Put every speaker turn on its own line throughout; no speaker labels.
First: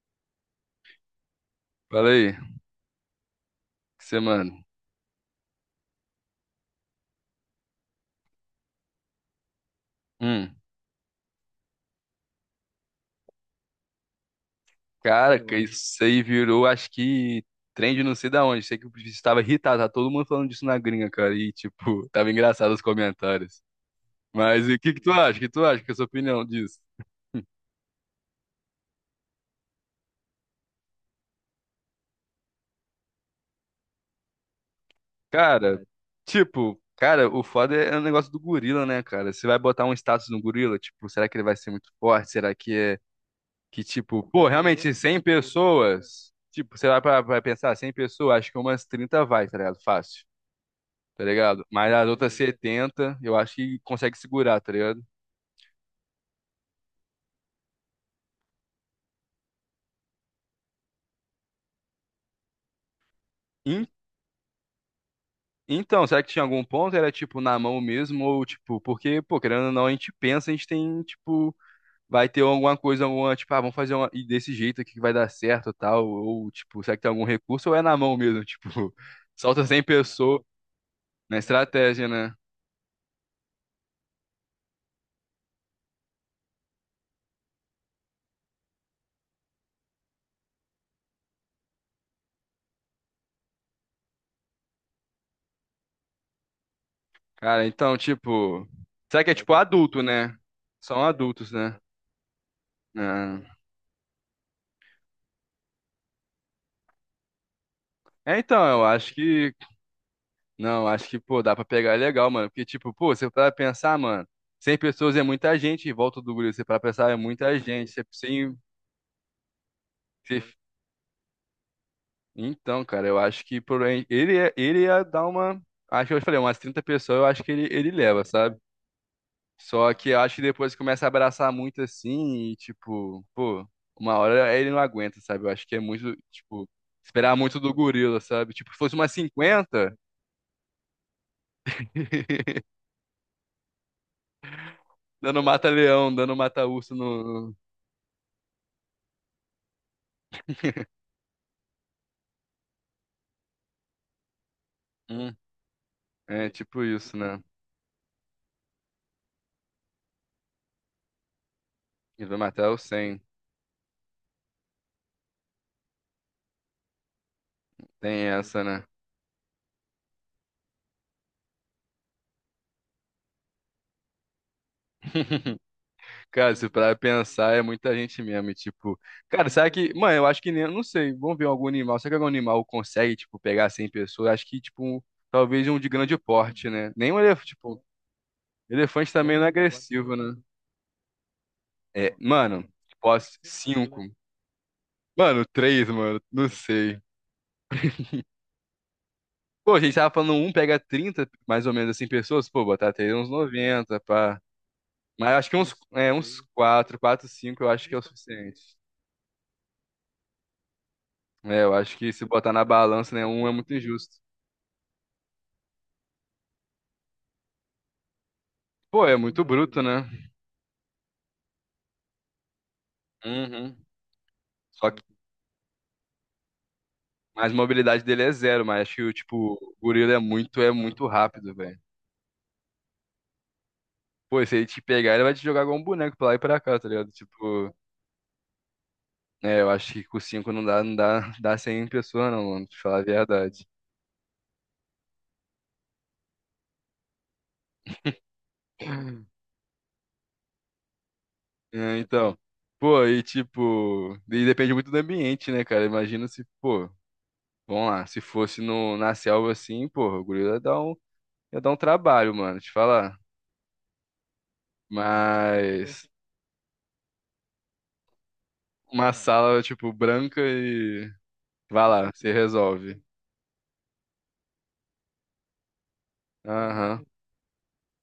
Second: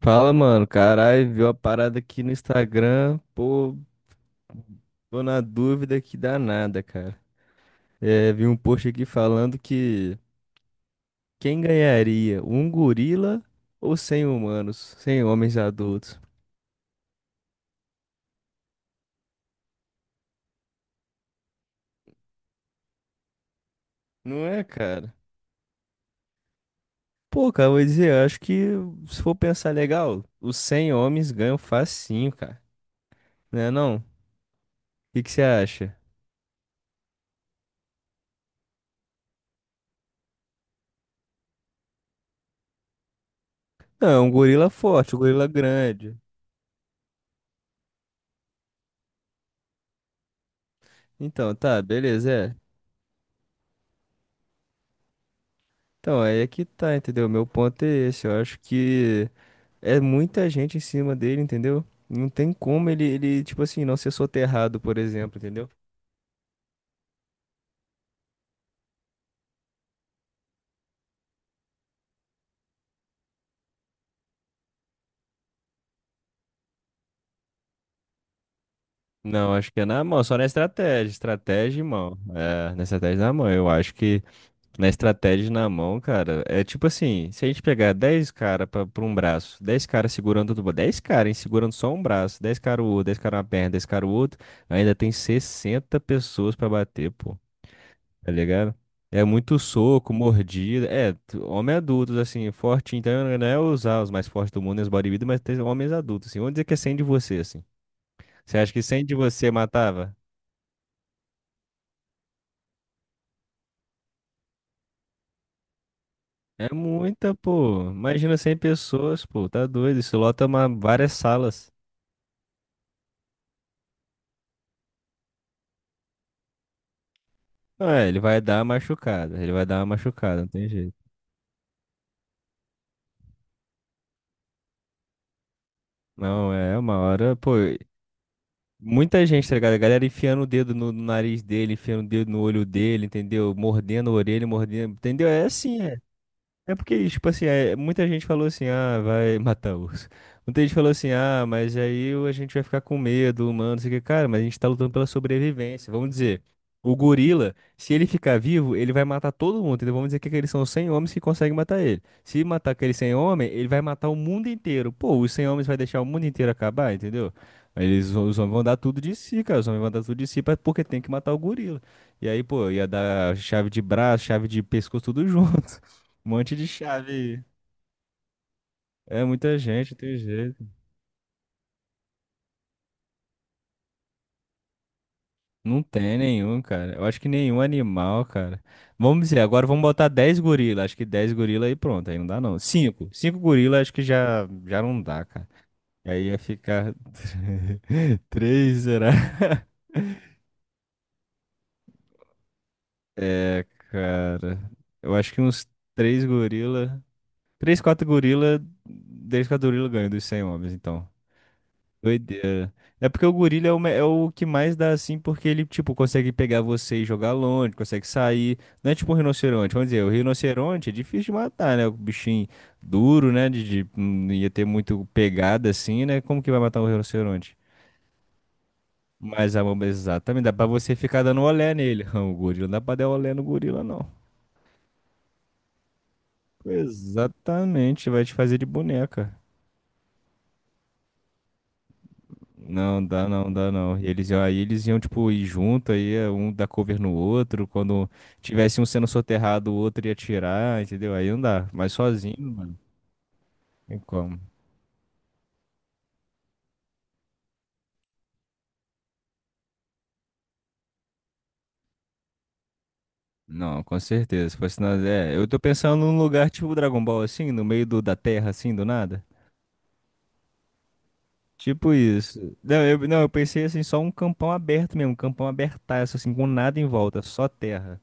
Fala, mano. Caralho, viu a parada
Fala
aqui no
aí,
Instagram? Pô,
você, mano.
tô na dúvida que dá nada, cara. É, vi um post aqui falando que
Hum,
quem ganharia, um gorila ou 100 humanos, 100
Cara, que
homens
Oi. Isso
adultos?
aí virou, acho que trend não sei da onde. Sei que estava irritado, tá todo mundo falando disso na gringa, cara. E, tipo, tava engraçado os comentários.
Não é,
Mas e o que que tu
cara?
acha? O que tu acha? Que é a sua opinião disso?
Pô, cara, vou dizer, eu acho que se for pensar legal, os 100 homens ganham facinho, cara. Né não? O que que você
Cara, Ah,
acha?
tipo, cara, o foda é o negócio do gorila, né, cara? Você vai botar um status no gorila, tipo, será que ele vai ser muito forte? Será que é que,
Não, é
tipo,
um
pô,
gorila
realmente
forte, um
100
gorila grande.
pessoas, tipo, você vai pra pensar, 100 pessoas, acho que umas 30 vai, tá ligado? Fácil. Tá
Então,
ligado?
tá,
Mas as
beleza,
outras
é.
70 eu acho que consegue segurar, tá ligado?
Então, aí é que tá, entendeu? Meu ponto é esse. Eu acho que é muita gente em cima dele, entendeu? Não tem como ele, tipo assim,
En-
não ser soterrado, por exemplo, entendeu?
Então, será que tinha algum ponto? Era tipo na mão mesmo, ou tipo, porque, pô, querendo ou não, a gente pensa, a gente tem, tipo, vai ter alguma coisa, alguma, tipo, ah, vamos fazer uma, e desse jeito aqui que vai dar certo e tal, ou tipo, será que tem algum recurso, ou é na mão mesmo, tipo,
Não,
solta
acho que
100
é na mão, só
pessoas
na estratégia.
na
Estratégia e
estratégia,
mão.
né?
É, na estratégia e na mão. Eu acho que na estratégia e na mão, cara, é tipo assim, se a gente pegar 10 caras pra um braço, 10 caras segurando tudo, 10 caras, hein, segurando só um braço, 10 caras o outro, 10 caras uma perna, 10 caras o outro, ainda tem 60 pessoas pra bater, pô.
Cara, então,
tá
tipo,
ligado?
será
É
que é tipo
muito
adulto,
soco,
né?
mordida.
São
É,
adultos,
homem
né?
adultos, assim, forte. Então,
Ah,
não é usar os mais fortes do mundo e os bodybuilders, mas tem homens adultos, assim. Vamos dizer que é 100 de você, assim.
é,
Você
então,
acha que
eu
100
acho
de você
que
matava?
não, acho que, pô, dá pra pegar legal, mano. Porque, tipo, pô, você para pensar, mano, 100 pessoas é muita gente, em volta do grupo, você
É
para pensar, é
muita,
muita gente.
pô.
Você,
Imagina
sem,
100 pessoas, pô. Tá doido. Isso
você-
lota uma, várias salas.
então, cara, eu acho que por aí- ele, ele ia dar uma. Acho que eu falei, umas 30 pessoas, eu acho que ele,
Não,
ele
é, ele
leva,
vai
sabe?
dar uma machucada. Ele vai dar uma
Só que eu acho que
machucada, não tem
depois começa
jeito.
a abraçar muito assim, e, tipo, pô, uma hora ele não aguenta, sabe? Eu acho que é muito,
Não,
tipo,
é uma hora,
esperar
pô.
muito do gorila, sabe? Tipo, se fosse umas
Muita gente, tá ligado? A
cinquenta
galera enfiando o dedo no nariz dele, enfiando o dedo no olho dele, entendeu? Mordendo a orelha, mordendo. Entendeu?
dando
É assim, é.
mata-leão, dando
É
mata-urso
porque, tipo assim,
no.
é, muita gente falou assim, ah, vai matar urso. Muita gente falou assim, ah, mas aí a gente vai ficar com medo, humano, não sei o que. Cara, mas a gente tá lutando pela sobrevivência. Vamos dizer,
É tipo
o
isso, né?
gorila, se ele ficar vivo, ele vai matar todo mundo, entendeu? Vamos dizer que aqueles são os 100 homens que conseguem matar ele.
E vai
Se
matar
matar
o
aquele 100
100.
homens, ele vai matar o mundo inteiro. Pô, os 100 homens vai deixar o mundo inteiro acabar, entendeu? Aí eles,
Tem
os homens
essa,
vão dar
né?
tudo de si, cara. Os homens vão dar tudo de si porque tem que matar o gorila. E aí, pô, ia dar chave de braço, chave de pescoço, tudo junto. Um
Cara,
monte de
se pra
chave.
pensar, é muita gente mesmo. E, tipo,
É
cara,
muita
será
gente,
que.
não
Mano,
tem
eu acho que nem.
jeito.
Eu não sei. Vamos ver algum animal. Será que algum animal consegue, tipo, pegar 100 pessoas? Acho que, tipo, um- talvez um
Não
de
tem
grande
nenhum,
porte, né?
cara. Eu
Nem um
acho que
elefante.
nenhum
Tipo,
animal, cara.
elefante
Vamos
também
dizer,
não é
agora vamos botar
agressivo, né?
10 gorila. Acho que 10 gorila aí pronto,
É,
aí não dá não.
mano,
cinco
posso.
cinco gorila acho
Cinco.
que já não dá,
Mano,
cara.
3, mano.
Aí ia
Não
ficar
sei.
três será?
Pô, a gente tava falando um pega 30, mais ou menos assim, pessoas. Pô, botar até uns
É,
90, pá.
cara. Eu
Mas
acho
eu
que
acho que
uns
uns, é,
3
uns quatro,
gorila.
quatro, cinco, eu
Três
acho que é o
4 gorila.
suficiente.
3, 4 gorila ganha dos 100 homens, então.
É, eu acho que se botar na
Doideira. É
balança, né,
porque o
um é
gorila é
muito
o, me- é
injusto.
o que mais dá assim, porque ele, tipo, consegue pegar você e jogar longe, consegue sair. Não é
Pô,
tipo
é
um
muito
rinoceronte.
bruto,
Vamos dizer,
né?
o rinoceronte é difícil de matar, né? O bichinho duro, né? De,
Uhum.
de- não ia ter
Só que,
muito pegada assim, né? Como que vai matar um
mas a
rinoceronte?
mobilidade dele é zero, mas acho que, o tipo,
Mas a
o
mamba,
gorila
exatamente, dá pra
é
você
muito
ficar dando
rápido,
olé
velho.
nele. O gorila não dá pra dar olé no gorila, não.
Pô, e se ele te pegar, ele vai te jogar igual um boneco pra lá e pra cá, tá ligado? Tipo,
Exatamente, vai te fazer de boneca.
é, eu acho que com cinco não dá, não dá, dá 100 pessoas, não, mano, pra te falar a
Não, dá não,
verdade.
dá não. E aí eles iam, tipo, ir junto, aí um dar cover no outro. Quando tivesse um sendo soterrado, o outro ia atirar, entendeu? Aí não dá. Mas
É, então,
sozinho, mano,
pô, e
tem
tipo,
como.
e depende muito do ambiente, né, cara? Imagina se, pô. Vamos lá. Se fosse no, na selva assim, porra, o gorila ia dar um trabalho, mano, te falar.
Não, com certeza. Se fosse na... É, eu tô pensando
Mas
num lugar tipo Dragon Ball, assim, no meio da terra, assim, do
uma
nada.
sala, tipo, branca e. Vai
Tipo
lá, você
isso. Não, eu,
resolve.
não, eu pensei assim, só um campão aberto mesmo, um campão abertaço, assim, com nada em
Aham.
volta, só terra,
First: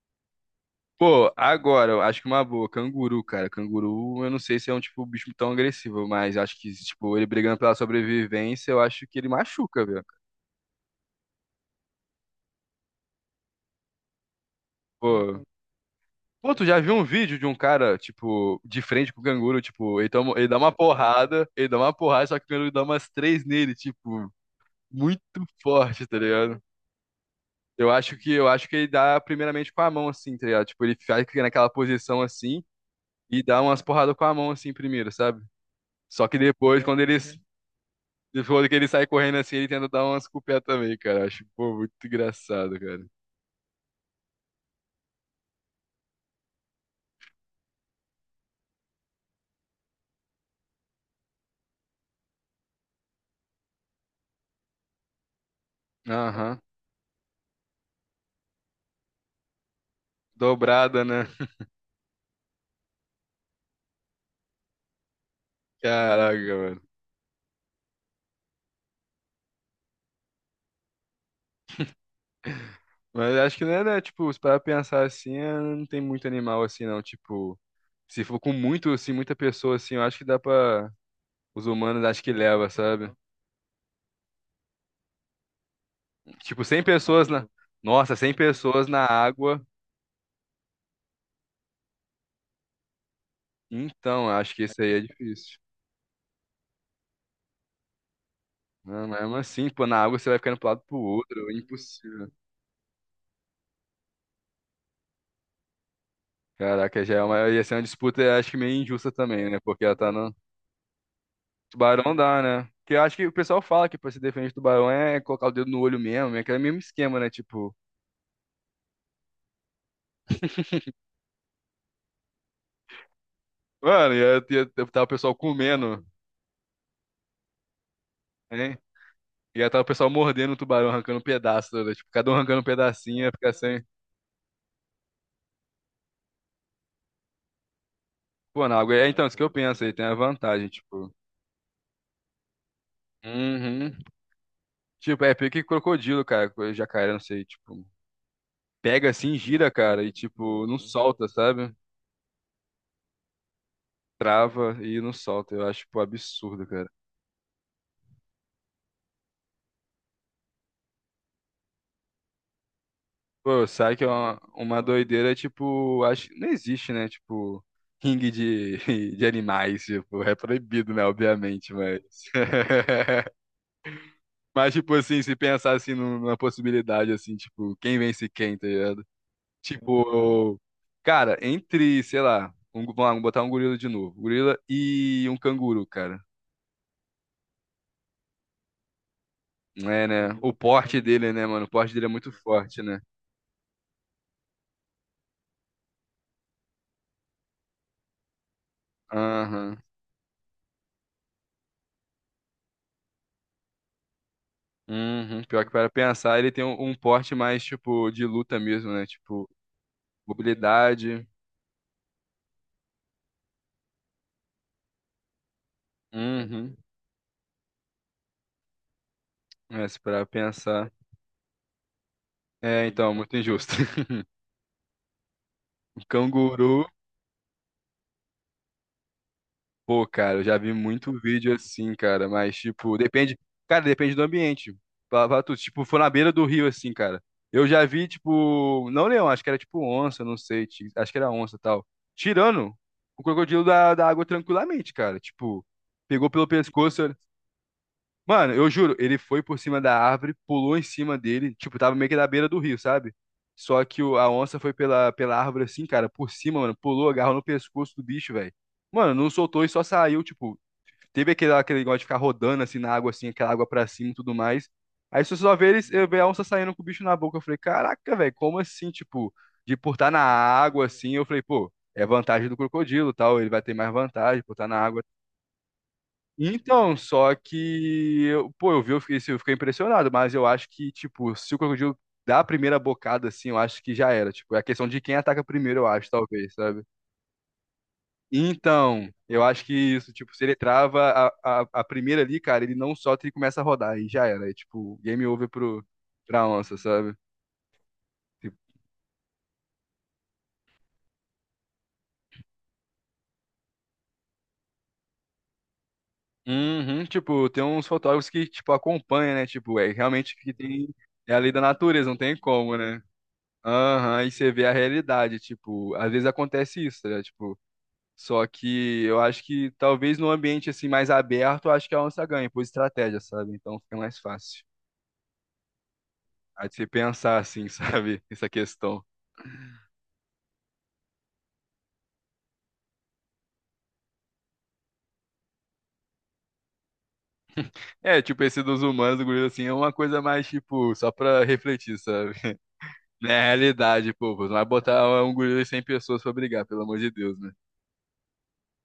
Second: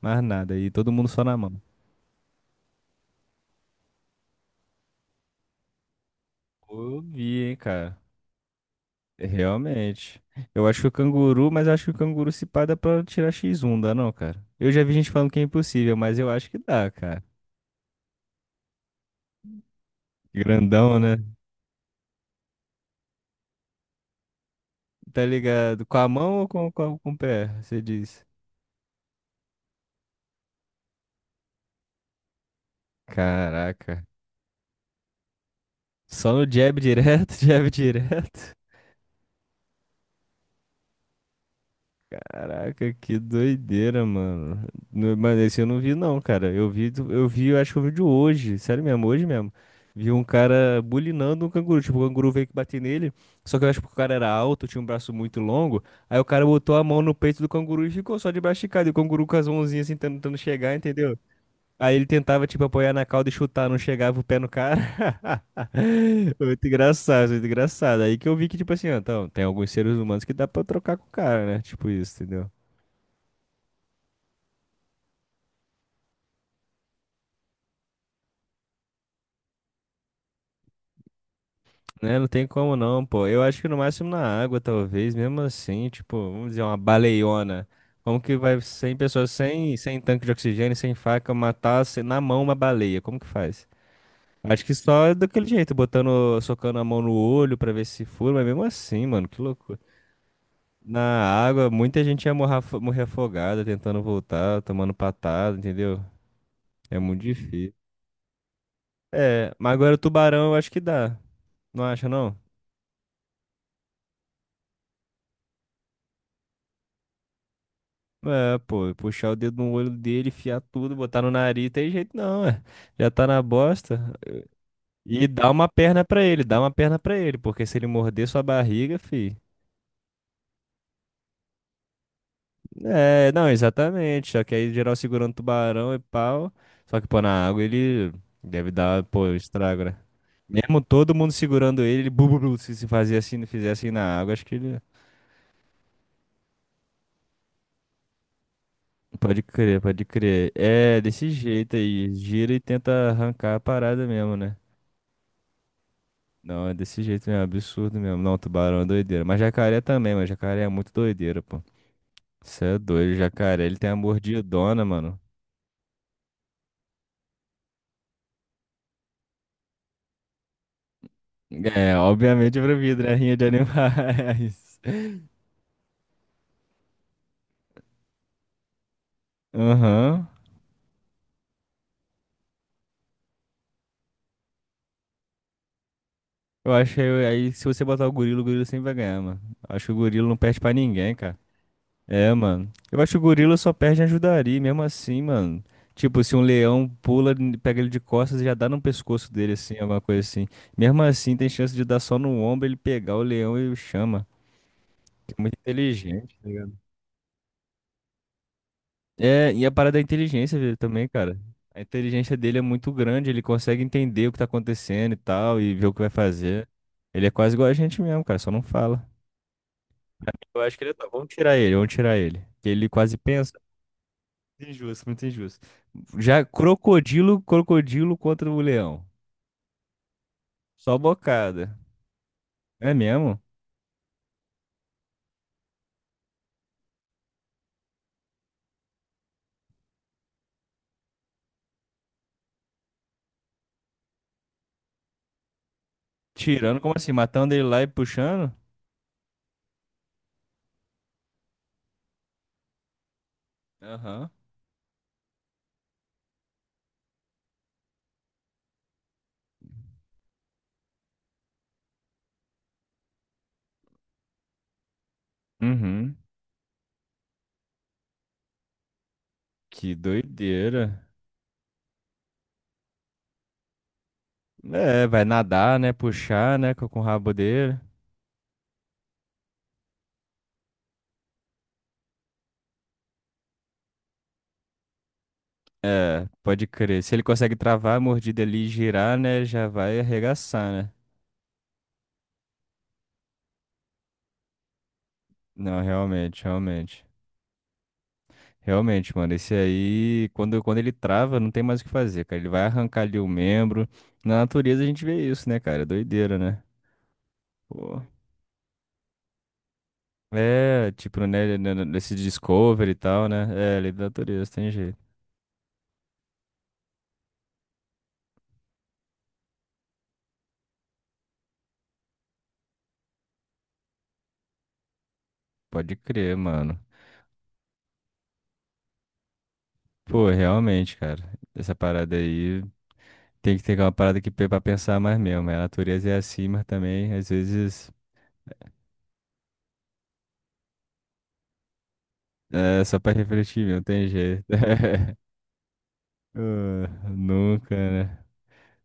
mais nada. E todo mundo só
Pô,
na mão.
agora, eu acho que uma boa, canguru, cara. Canguru, eu não sei se é um tipo bicho tão agressivo, mas acho que,
Eu
tipo, ele
vi, hein,
brigando pela
cara.
sobrevivência, eu acho que ele machuca, velho.
Realmente. Eu acho que o canguru, mas acho que o canguru se pá dá pra tirar X1, dá não, cara? Eu já vi gente falando que
Pô.
é impossível, mas eu acho
Pô,
que
tu já
dá,
viu um
cara.
vídeo de um cara, tipo, de frente com o canguru, tipo, ele, toma, ele dá uma
Grandão, né?
porrada, ele dá uma porrada, só que o canguru dá umas três nele, tipo, muito
Tá ligado? Com
forte,
a
tá
mão ou
ligado?
com o pé? Você
Eu acho
diz.
que eu acho que ele dá primeiramente com a mão assim, tá ligado? Tipo, ele fica naquela posição assim e dá umas
Caraca.
porradas com a mão assim primeiro, sabe? Só
Só
que
no jab direto, jab direto.
depois que ele sai correndo assim, ele tenta dar umas com o pé também, cara. Eu acho, pô, muito engraçado,
Caraca,
cara.
que doideira, mano. Mano, esse eu não vi, não, cara. Eu vi, eu vi, eu acho que eu vi de hoje. Sério mesmo, hoje mesmo. Vi um cara bulinando um canguru. Tipo, o canguru veio que bater nele. Só que eu acho que o cara era alto, tinha um braço muito longo. Aí o cara
Aham.
botou a mão no peito do canguru e ficou só de braço esticado. E o canguru com as mãozinhas assim, tentando chegar,
Dobrada,
entendeu?
né?
Aí ele tentava, tipo, apoiar na cauda e chutar, não chegava o pé no cara.
Caraca,
Muito
mano.
engraçado, muito engraçado. Aí que eu vi que, tipo assim, ó, então, tem alguns seres humanos que dá pra trocar com o cara, né? Tipo isso, entendeu?
Mas acho que não é, né, tipo, se parar pra pensar assim, é, não tem muito animal assim, não. Tipo, se for com muito, assim, muita pessoa assim, eu acho que dá pra. Os humanos
Né,
acho
não
que
tem
leva,
como não,
sabe?
pô. Eu acho que no máximo na água, talvez, mesmo assim, tipo, vamos dizer,
Tipo,
uma
100 pessoas na.
baleiona.
Nossa,
Como
100
que vai
pessoas
100
na
pessoas
água.
sem tanque de oxigênio, sem faca, matar na mão uma baleia? Como que faz?
Então, eu acho
Acho
que
que
isso aí é
só daquele
difícil.
jeito, botando, socando a mão no olho pra ver se fura, mas mesmo assim,
Não, mas
mano,
mesmo
que
assim,
loucura.
pô, na água você vai ficando pro lado e pro
Na
outro, é
água, muita gente
impossível.
ia morrer, morrer afogada, tentando voltar, tomando patada, entendeu? É
Caraca, já
muito
é uma, ia
difícil.
ser uma disputa, eu acho que meio injusta também,
É,
né?
mas
Porque ela
agora o
tá no.
tubarão eu acho que dá. Não acha,
Tubarão
não?
dá, né? Porque eu acho que o pessoal fala que pra se defender do tubarão é colocar o dedo no olho mesmo, é aquele mesmo esquema, né? Tipo,
É, pô, puxar o dedo no olho dele, enfiar tudo, botar no nariz, tem jeito não, é. Já tá na bosta.
mano, ia tá o
E
pessoal
dá uma perna
comendo,
pra ele, dá uma perna pra ele, porque se ele morder sua
né?
barriga, fi.
Ia tá o pessoal mordendo o tubarão, arrancando um pedaço, né? Tipo, cada um arrancando um pedacinho, ia
É, não,
ficar sem.
exatamente. Só que aí geral segurando tubarão e pau. Só que, pô, na água ele
Pô,
deve
na água.
dar,
É, então,
pô,
isso que eu
estrago,
penso aí,
né?
tem a vantagem,
Mesmo
tipo.
todo mundo segurando ele, ele bu, bu, bu, se fazia assim, não fizesse assim
Uhum.
na água, acho que ele.
Tipo, é pique crocodilo, cara, coisa de jacaré, não sei, tipo, pega assim,
Pode
gira,
crer,
cara,
pode
e
crer.
tipo, não
É,
solta,
desse
sabe?
jeito aí. Gira e tenta arrancar a parada mesmo, né?
Trava e não solta. Eu acho, tipo, absurdo,
Não, é
cara.
desse jeito mesmo, absurdo mesmo. Não, tubarão é doideira. Mas jacaré também, mas jacaré é muito doideira, pô. Você é doido, jacaré,
Pô,
ele tem
sabe
a
que é uma
mordidona, mano.
doideira, tipo, acho que não existe, né? Tipo, ringue de, de animais, tipo, é proibido, né? Obviamente,
É,
mas.
obviamente proibido, né? Rinha de
Mas,
animais.
tipo, assim, se pensar assim numa possibilidade, assim, tipo, quem vence quem, tá ligado?
Aham.
Tipo, cara, entre, sei lá, um, vamos lá, vamos botar um gorila de novo. Gorila e um canguru, cara.
Eu acho que aí, se você botar o gorila sempre vai ganhar, mano. Acho que o
É,
gorila não
né? O
perde pra
porte
ninguém,
dele,
cara.
né, mano? O porte dele é muito
É, mano.
forte, né?
Eu acho que o gorila só perde em ajudaria, mesmo assim, mano. Tipo, se um leão pula, pega ele de costas e já dá no pescoço dele,
Aham.
assim, alguma coisa assim. Mesmo assim, tem chance de dar só no ombro, ele pegar o leão e o chama. É
Uhum.
muito
Pior que para
inteligente,
pensar,
tá
ele tem
ligado?
um, um porte mais, tipo, de luta mesmo, né? Tipo,
É, e a parada da inteligência dele também,
mobilidade.
cara. A inteligência dele é muito grande, ele consegue entender o que tá acontecendo e tal, e ver o que vai fazer.
Uhum.
Ele é quase igual a gente mesmo, cara, só não fala.
É, se parar
Eu acho que
pensar.
ele tá. Vamos tirar ele, vamos tirar ele. Que
É,
Ele
então,
quase
muito
pensa.
injusto.
Injusto, muito injusto.
O
Já
canguru.
crocodilo, crocodilo contra o leão.
Pô, cara, eu já vi
Só
muito vídeo
bocada.
assim, cara, mas
É
tipo, depende,
mesmo?
cara, depende do ambiente. Pra tu, tipo, foi na beira do rio assim, cara. Eu já vi tipo, não leão, acho que era tipo onça, não sei, acho que era onça, e tal. Tirando o crocodilo da água tranquilamente, cara. Tipo, pegou pelo
Tirando, como
pescoço.
assim? Matando ele lá e
Mano,
puxando?
eu juro, ele foi por cima da árvore, pulou em cima dele, tipo, tava meio que na beira do rio, sabe? Só que o, a
Aham.
onça foi pela árvore assim, cara, por cima, mano, pulou, agarrou no pescoço do bicho, velho. Mano, não soltou e só saiu, tipo, teve aquele, aquele negócio de ficar rodando assim na água, assim, aquela água pra cima e tudo mais. Aí se você só vê eles, eu
Uhum.
vi a onça saindo com o bicho na boca. Eu falei, caraca, velho, como assim, tipo, de por
Que
estar na água
doideira.
assim? Eu falei, pô, é vantagem do crocodilo, tal, ele vai ter mais vantagem por estar na água.
É, vai nadar, né? Puxar, né? Com
Então,
com o rabo
só
dele.
que, eu, pô, eu vi, eu fiquei, assim, eu fiquei impressionado, mas eu acho que, tipo, se o crocodilo dá a primeira bocada assim, eu acho que já era. Tipo, é a questão de quem ataca primeiro, eu acho,
É,
talvez,
pode
sabe?
crer. Se ele consegue travar a mordida ali e
Então,
girar,
eu
né?
acho
Já
que
vai
isso, tipo, se ele
arregaçar, né?
trava a primeira ali, cara, ele não solta e começa a rodar, e já era. É tipo, game over
Não, realmente,
pra onça,
realmente.
sabe? Tipo,
Realmente, mano, esse aí, quando ele trava, não tem mais o que fazer, cara. Ele vai arrancar ali o membro. Na natureza a gente vê isso, né, cara? É doideira, né?
uhum, tipo, tem uns
Pô.
fotógrafos que, tipo, acompanham, né? Tipo, é realmente que tem.
É, tipo,
É a lei da natureza,
nesse
não tem como,
Discovery e
né?
tal, né? É, lei da
Aham, e
natureza,
você vê
tem
a
jeito.
realidade, tipo, às vezes acontece isso, né? Tipo, só que eu acho que talvez num ambiente assim mais aberto, eu acho que a onça ganha por estratégia, sabe? Então fica mais fácil.
Pode crer,
Aí de
mano.
você pensar assim, sabe? Essa questão.
Pô, realmente, cara. Essa parada aí tem que ter uma parada que pra pensar mais mesmo, né? A natureza é assim, mas também, às vezes,
É, tipo, esse dos humanos, do gorila, assim, é uma coisa mais, tipo, só pra refletir, sabe?
é só pra
Na
refletir mesmo, tem
realidade, pô, pô,
jeito.
não vai botar um gorila e 100 pessoas pra brigar, pelo amor
Ah,
de Deus, né?
Nunca, né?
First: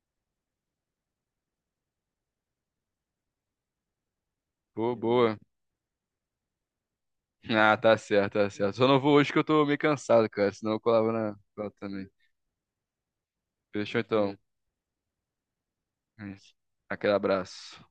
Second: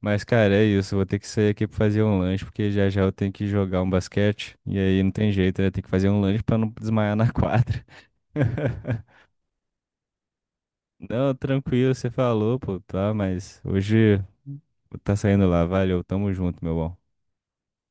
Mas, cara, é isso. Vou ter que sair aqui pra fazer um lanche, porque já já eu tenho que jogar um basquete. E
Pô,
aí não tem
boa.
jeito, né? Tem que fazer um lanche pra não desmaiar na
Ah,
quadra.
tá certo, tá certo. Só não vou hoje que eu tô meio cansado, cara, senão eu colava
Não,
na... colava
tranquilo,
também.
você falou, pô, tá? Mas
Fechou,
hoje
então.
tá saindo lá. Valeu,
É
tamo
isso.
junto, meu bom.
Aquele abraço.